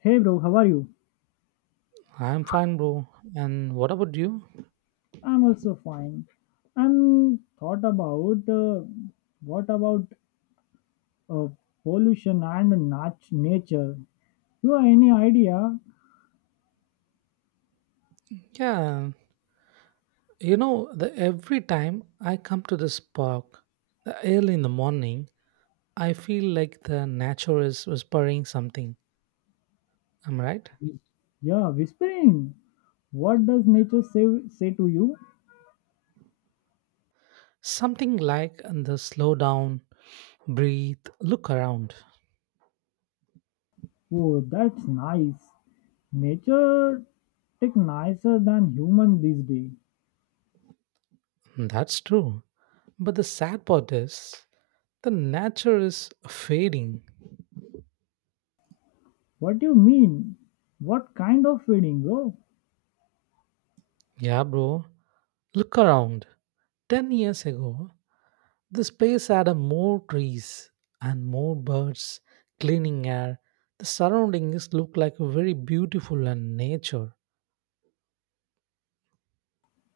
Hey bro, how are you? I'm fine, bro. And what about you? I'm also fine. I'm thought about what about uh, pollution and nature? You have any idea? Yeah, you know, the every time I come to this park, the early in the morning, I feel like the nature is whispering something. Am I right? Yeah, whispering. What does nature say to you? Something like the slow down, breathe, look around. Oh, that's nice. Nature take nicer than human these days. That's true. But the sad part is the nature is fading. What do you mean? What kind of feeling, bro? Yeah, bro. Look around. 10 years ago, the space had a more trees and more birds, cleaning air. The surroundings look like very beautiful and nature.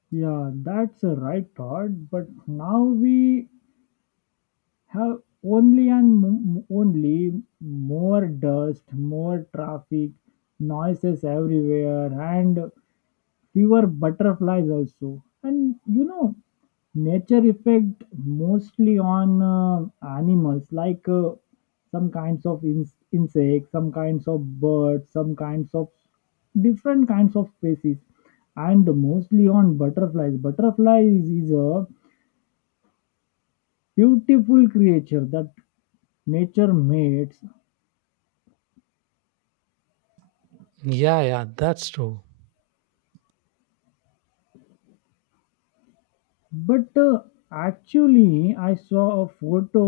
Yeah, that's a right thought. But now we have only more dust, more traffic, noises everywhere, and fewer butterflies also. And nature effect mostly on animals like some kinds of insects, some kinds of birds, some kinds of different kinds of species, and mostly on butterflies. Butterflies is a beautiful creature that nature mates Yeah, yeah, that's true. but actually I saw a photo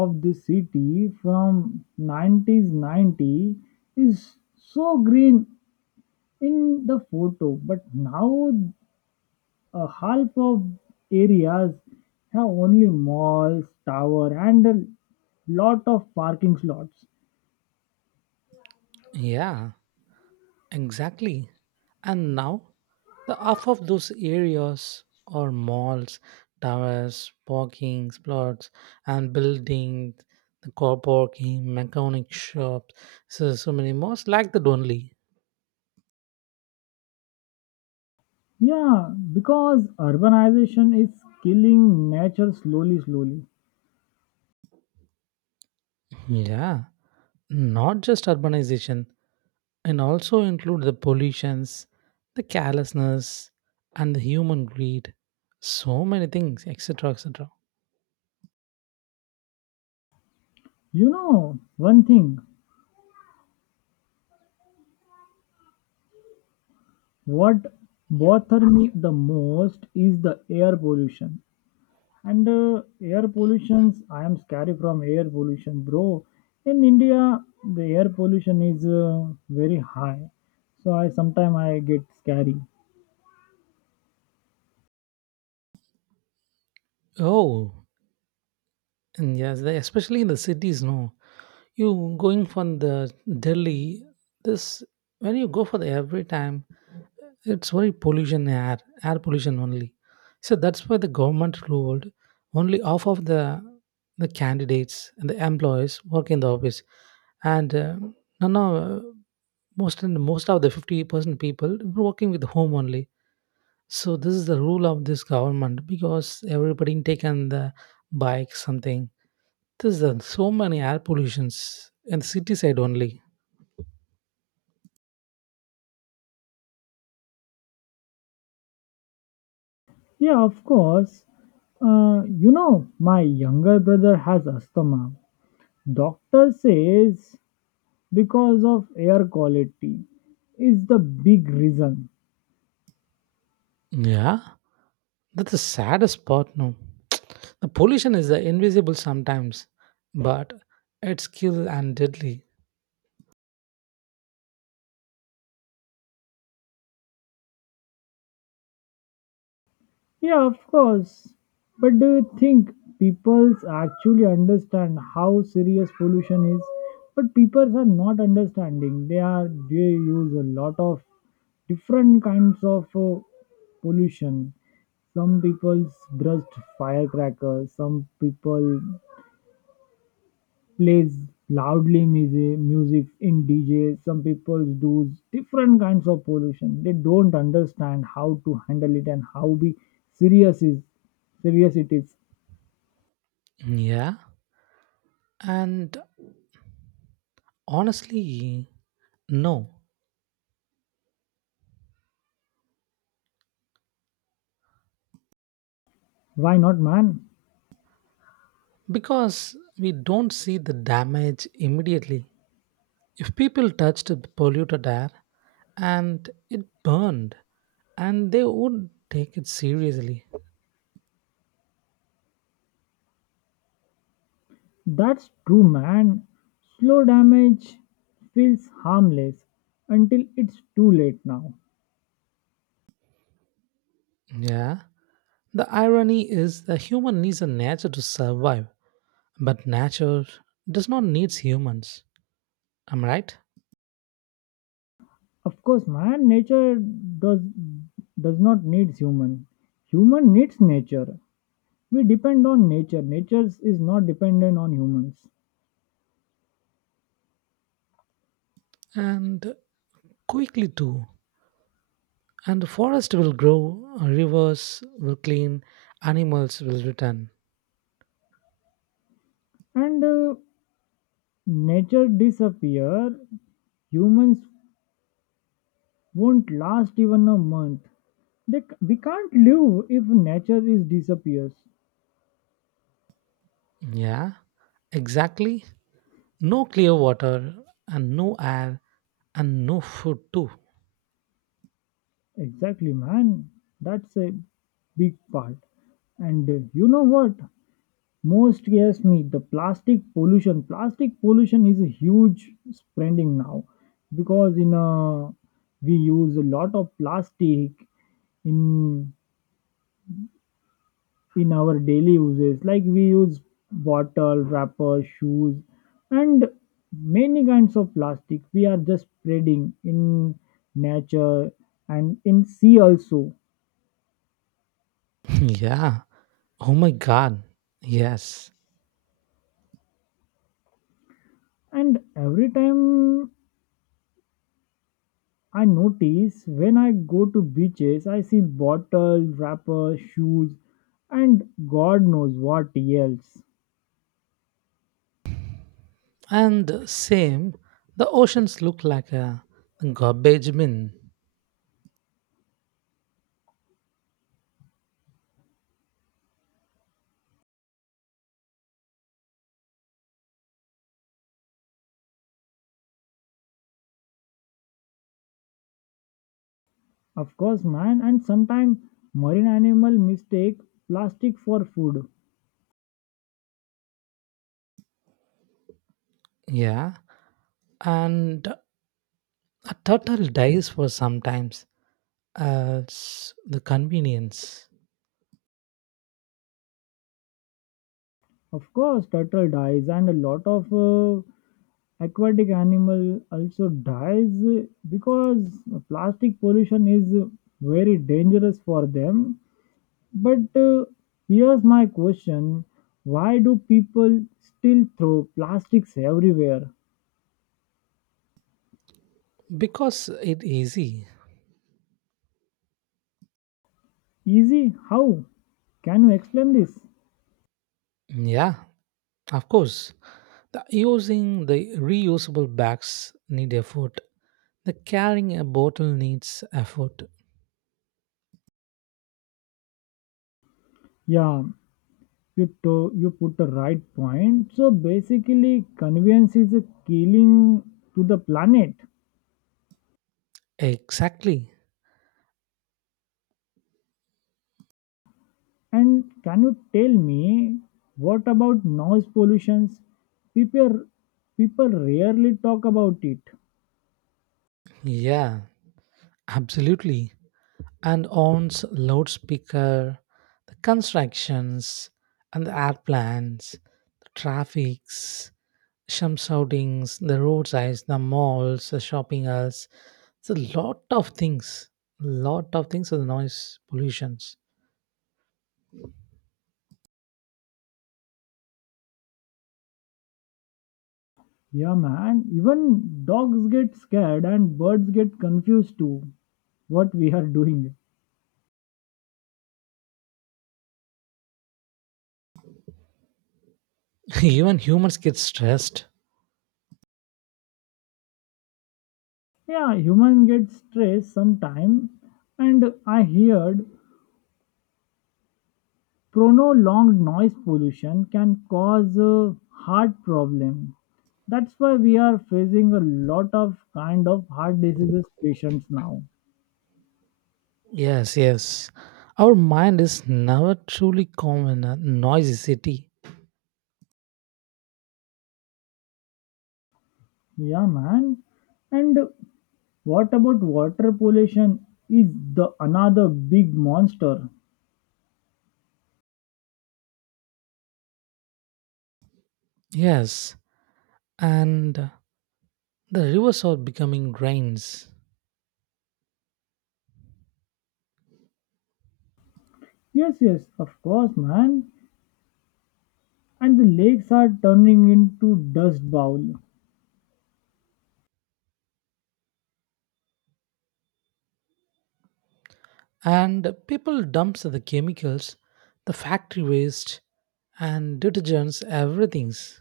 of the city from 90s 90 is so green in the photo but now half of areas have only malls tower and a lot of parking slots, Yeah, exactly. And now, the half of those areas are malls, towers, parking plots, and buildings, the car parking, mechanic shops. So many malls like that only. yeah, because urbanization is killing nature slowly slowly. Yeah, not just urbanization. And also include the pollutions, the carelessness, and the human greed. So many things, etc., etc. You know one thing, what bothers me the most is the air pollution. And air pollution, I am scared from air pollution, bro. In India, the air pollution is very high. So I sometimes I get scary. Oh, and yes, the, especially in the cities. No, you going from the Delhi. This when you go for the every time, it's very pollution air, air pollution only. So that's why the government ruled only half of the candidates and the employees work in the office, and no, no, most and most of the 50% people working with home only. So this is the rule of this government because everybody taken the bike something. There's so many air pollutions in the city side only. Yeah, of course. My younger brother has asthma. Doctor says because of air quality is the big reason. Yeah, that's the saddest part, no? The pollution is invisible sometimes, but it's kill and deadly. Yeah, of course. But do you think people actually understand how serious pollution is? But people are not understanding. They use a lot of different kinds of pollution. Some people brushed firecrackers. Some people plays loudly music in dj, some people do different kinds of pollution, they don't understand how to handle it and how be serious is serious it is Yeah, and honestly, no, Why not, man? because we don't see the damage immediately. If people touched the polluted air and it burned, and they would take it seriously. That's true, man. Slow damage feels harmless until it's too late now. Yeah. The irony is that human needs a nature to survive, but nature does not need humans. Am I right? Of course, man. Nature does does not need human. Human needs nature. We depend on nature. Nature is not dependent on humans. And quickly too. And the forest will grow, rivers will clean, animals will return. And nature disappear, humans won't last even a month. We can't live if nature is disappears. Yeah, exactly. No clear water and no air and no food too. Exactly, man. That's a big part. And you know what most scares me, the plastic pollution. Plastic pollution is a huge spreading now because in a we use a lot of plastic in in our daily uses, like we use bottle wrapper shoes and many kinds of plastic we are just spreading in nature and in sea also. Yeah. Oh my god, yes. And every time I notice, when I go to beaches I see bottle wrapper shoes and god knows what else. And same, the oceans look like a garbage bin. Of course, man. And sometimes marine animal mistake plastic for food. Yeah. And a turtle dies for sometimes as the convenience. Of course, turtle dies, and a lot of aquatic animal also dies because plastic pollution is very dangerous for them. But here's my question: Why do people still throw plastics everywhere? Because it easy. Easy? How? Can you explain this? Yeah, of course. The using the reusable bags need effort. The carrying a bottle needs effort. Yeah, you put the right point. So basically, convenience is a killing to the planet. Exactly. And can you tell me what about noise pollutions? People people rarely talk about it. Yeah, absolutely. And owns loudspeaker, the constructions and the airplanes, the traffics, some shoutings, the roadsides, the malls, the shopping halls. It's a lot of things. Lot of things are the noise pollutions. Yeah man, even dogs get scared and birds get confused too what we are doing. Even humans get stressed. Yeah, human get stressed sometime, and I heard prolonged noise pollution can cause a heart problem. That's why we are facing a lot of kind of heart diseases patients now. Yes, yes. our mind is never truly calm in a noisy city. Yeah, man. And what about water pollution? Is the another big monster? Yes, and the rivers are becoming drains. Yes, yes, of course, man. And the lakes are turning into dust bowl. And people dumps the chemicals, the factory waste, and detergents, everything's.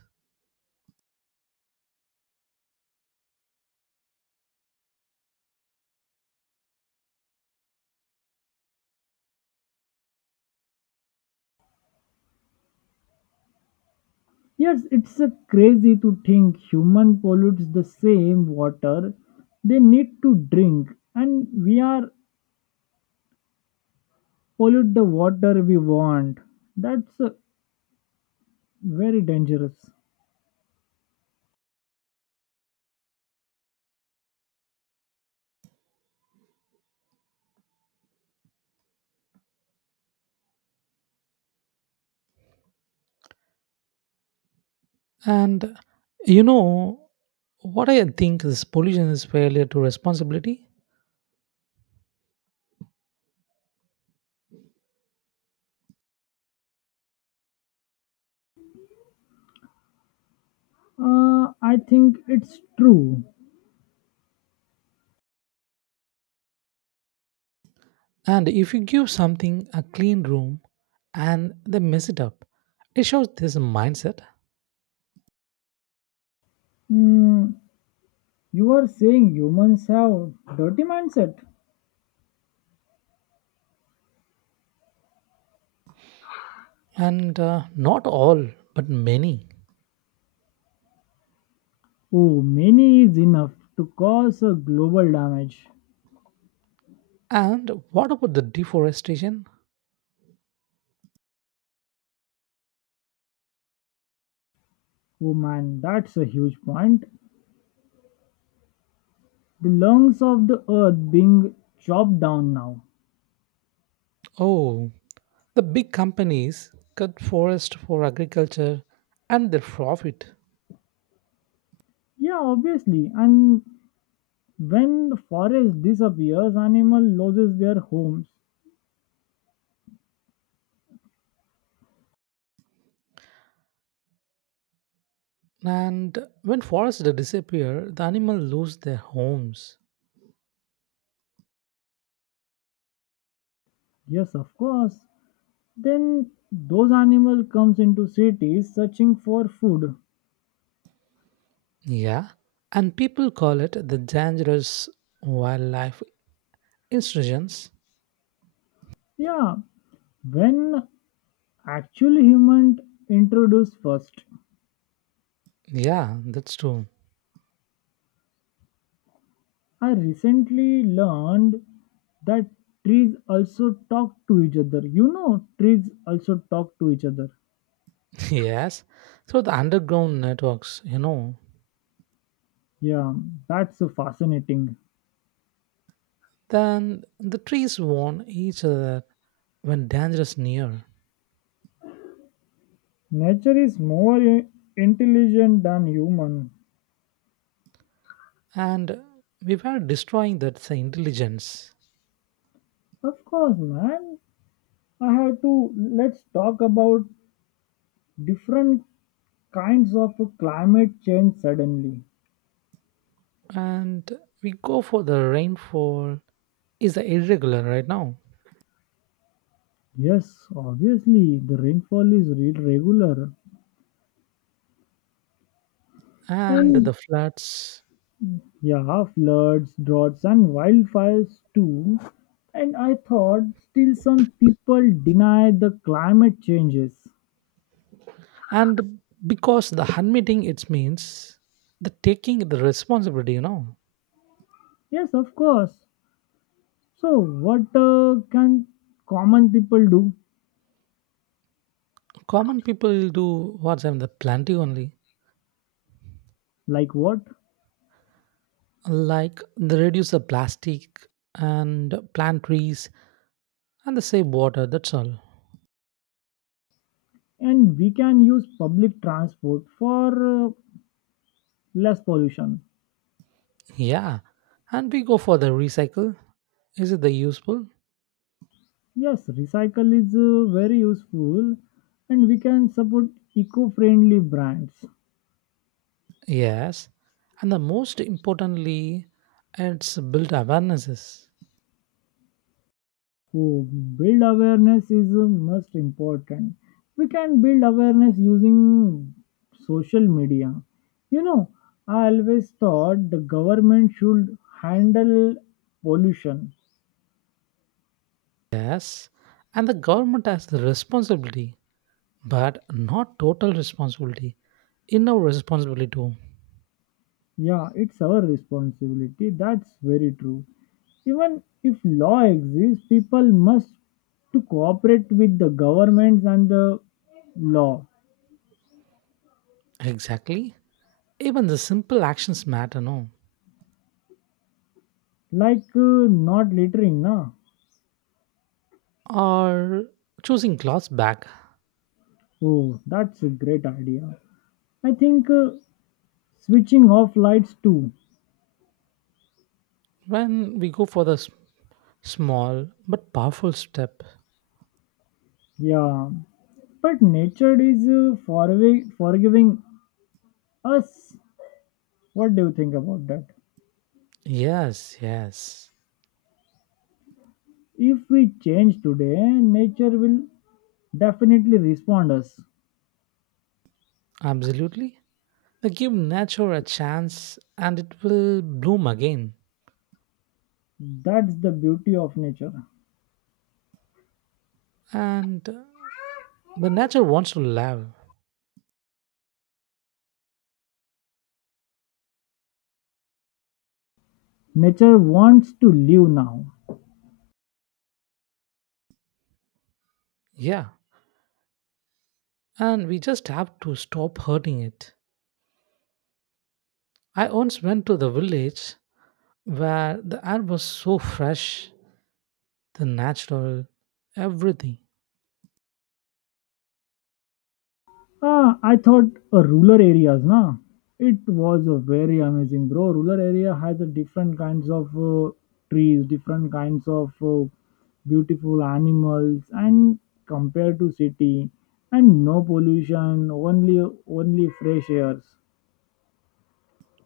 Yes, it's a crazy to think human pollutes the same water they need to drink, and we are pollute the water we want. That's very dangerous. And you know what I think is pollution is failure to responsibility. I think it's true. And if you give something a clean room and they mess it up, it shows there's a mindset. Hmm, you are saying humans have dirty mindset? And not all but many. Oh, many is enough to cause a global damage. And what about the deforestation? Oh man, that's a huge point. The lungs of the earth being chopped down now. Oh, the big companies cut forest for agriculture and their profit. Yeah, obviously. And when forest disappears, animal loses their homes. And when forests disappear, the animals lose their homes. Yes, of course. Then those animal comes into cities searching for food. Yeah. And people call it the dangerous wildlife institutions. Yeah, when actually human introduced first. Yeah, that's true. I recently learned that trees also talk to each other. You know, trees also talk to each other. Yes. Through the underground networks, you know. Yeah, that's fascinating. Then the trees warn each other when dangerous near. Nature is more intelligent than human. And we were destroying that intelligence. Of course, man. I have to let's talk about different kinds of climate change suddenly. And we go for the rainfall is irregular right now. Yes, obviously the rainfall is regular. And And the floods. yeah, floods, droughts, and wildfires too. And I thought still some people deny the climate changes. And because the admitting it means the taking the responsibility, you know. Yes, of course. So, what can common people do? Common people do what's in the planting only. Like what? Like they reduce the plastic and plant trees and they save water, that's all. And we can use public transport for less pollution. Yeah, and we go for the recycle, is it the useful? Yes, recycle is very useful, and we can support eco friendly brands. Yes, and the most importantly, it's built awarenesses. Oh, build awareness is most important. We can build awareness using social media. You know i always thought the government should handle pollution. Yes, and the government has the responsibility, but not total responsibility. In our responsibility too. Yeah, it's our responsibility, that's very true. Even if law exists, people must to cooperate with the governments and the law. Exactly. Even the simple actions matter, no? Like not littering, na. Or choosing clothes back Oh, that's a great idea. I think switching off lights too. when we go for the small but powerful step. Yeah, but nature is forgiving us. What do you think about that? Yes, yes, If we change today, nature will definitely respond us. absolutely. They give nature a chance and it will bloom again. That's the beauty of nature. And the nature wants to live. Nature wants to live now. Yeah. And we just have to stop hurting it. I once went to the village where the air was so fresh, the natural, everything. Ah, I thought rural areas, na. It was a very amazing, bro. Rural area has a different kinds of trees, different kinds of beautiful animals, and compared to city, and no pollution, only fresh airs.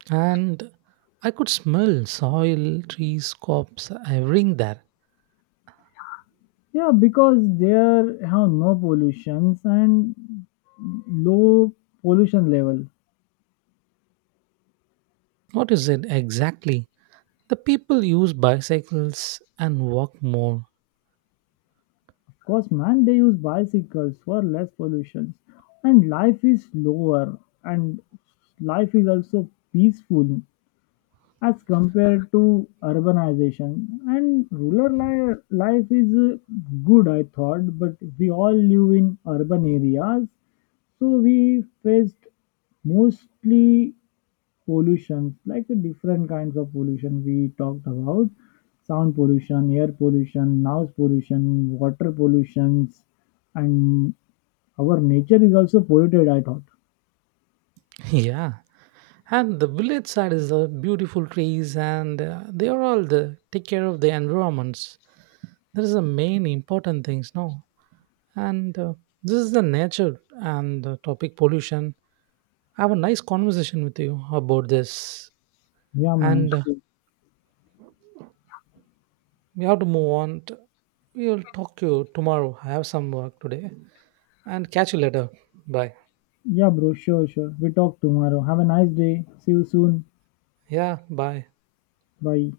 And I could smell soil, trees, crops, everything there. Yeah, because there have no pollutions and low pollution level. What is it exactly? The people use bicycles and walk more. Cause man, they use bicycles for less pollution, and life is slower, and life is also peaceful as compared to urbanization. And rural life is good, I thought, but we all live in urban areas, so we faced mostly pollutions, like the different kinds of pollution we talked about, sound pollution, air pollution, noise pollution, water pollutions, and our nature is also polluted, I thought. Yeah. And the village side is the beautiful trees and they are all the take care of the environments. That is the main important things now. And this is the nature and the topic pollution. I have a nice conversation with you about this. Yeah, man. And Sure. we have to move on. To, we'll talk to you tomorrow. I have some work today. And catch you later. Bye. Yeah, bro. Sure, sure. We talk tomorrow. Have a nice day. See you soon. Yeah, bye. Bye.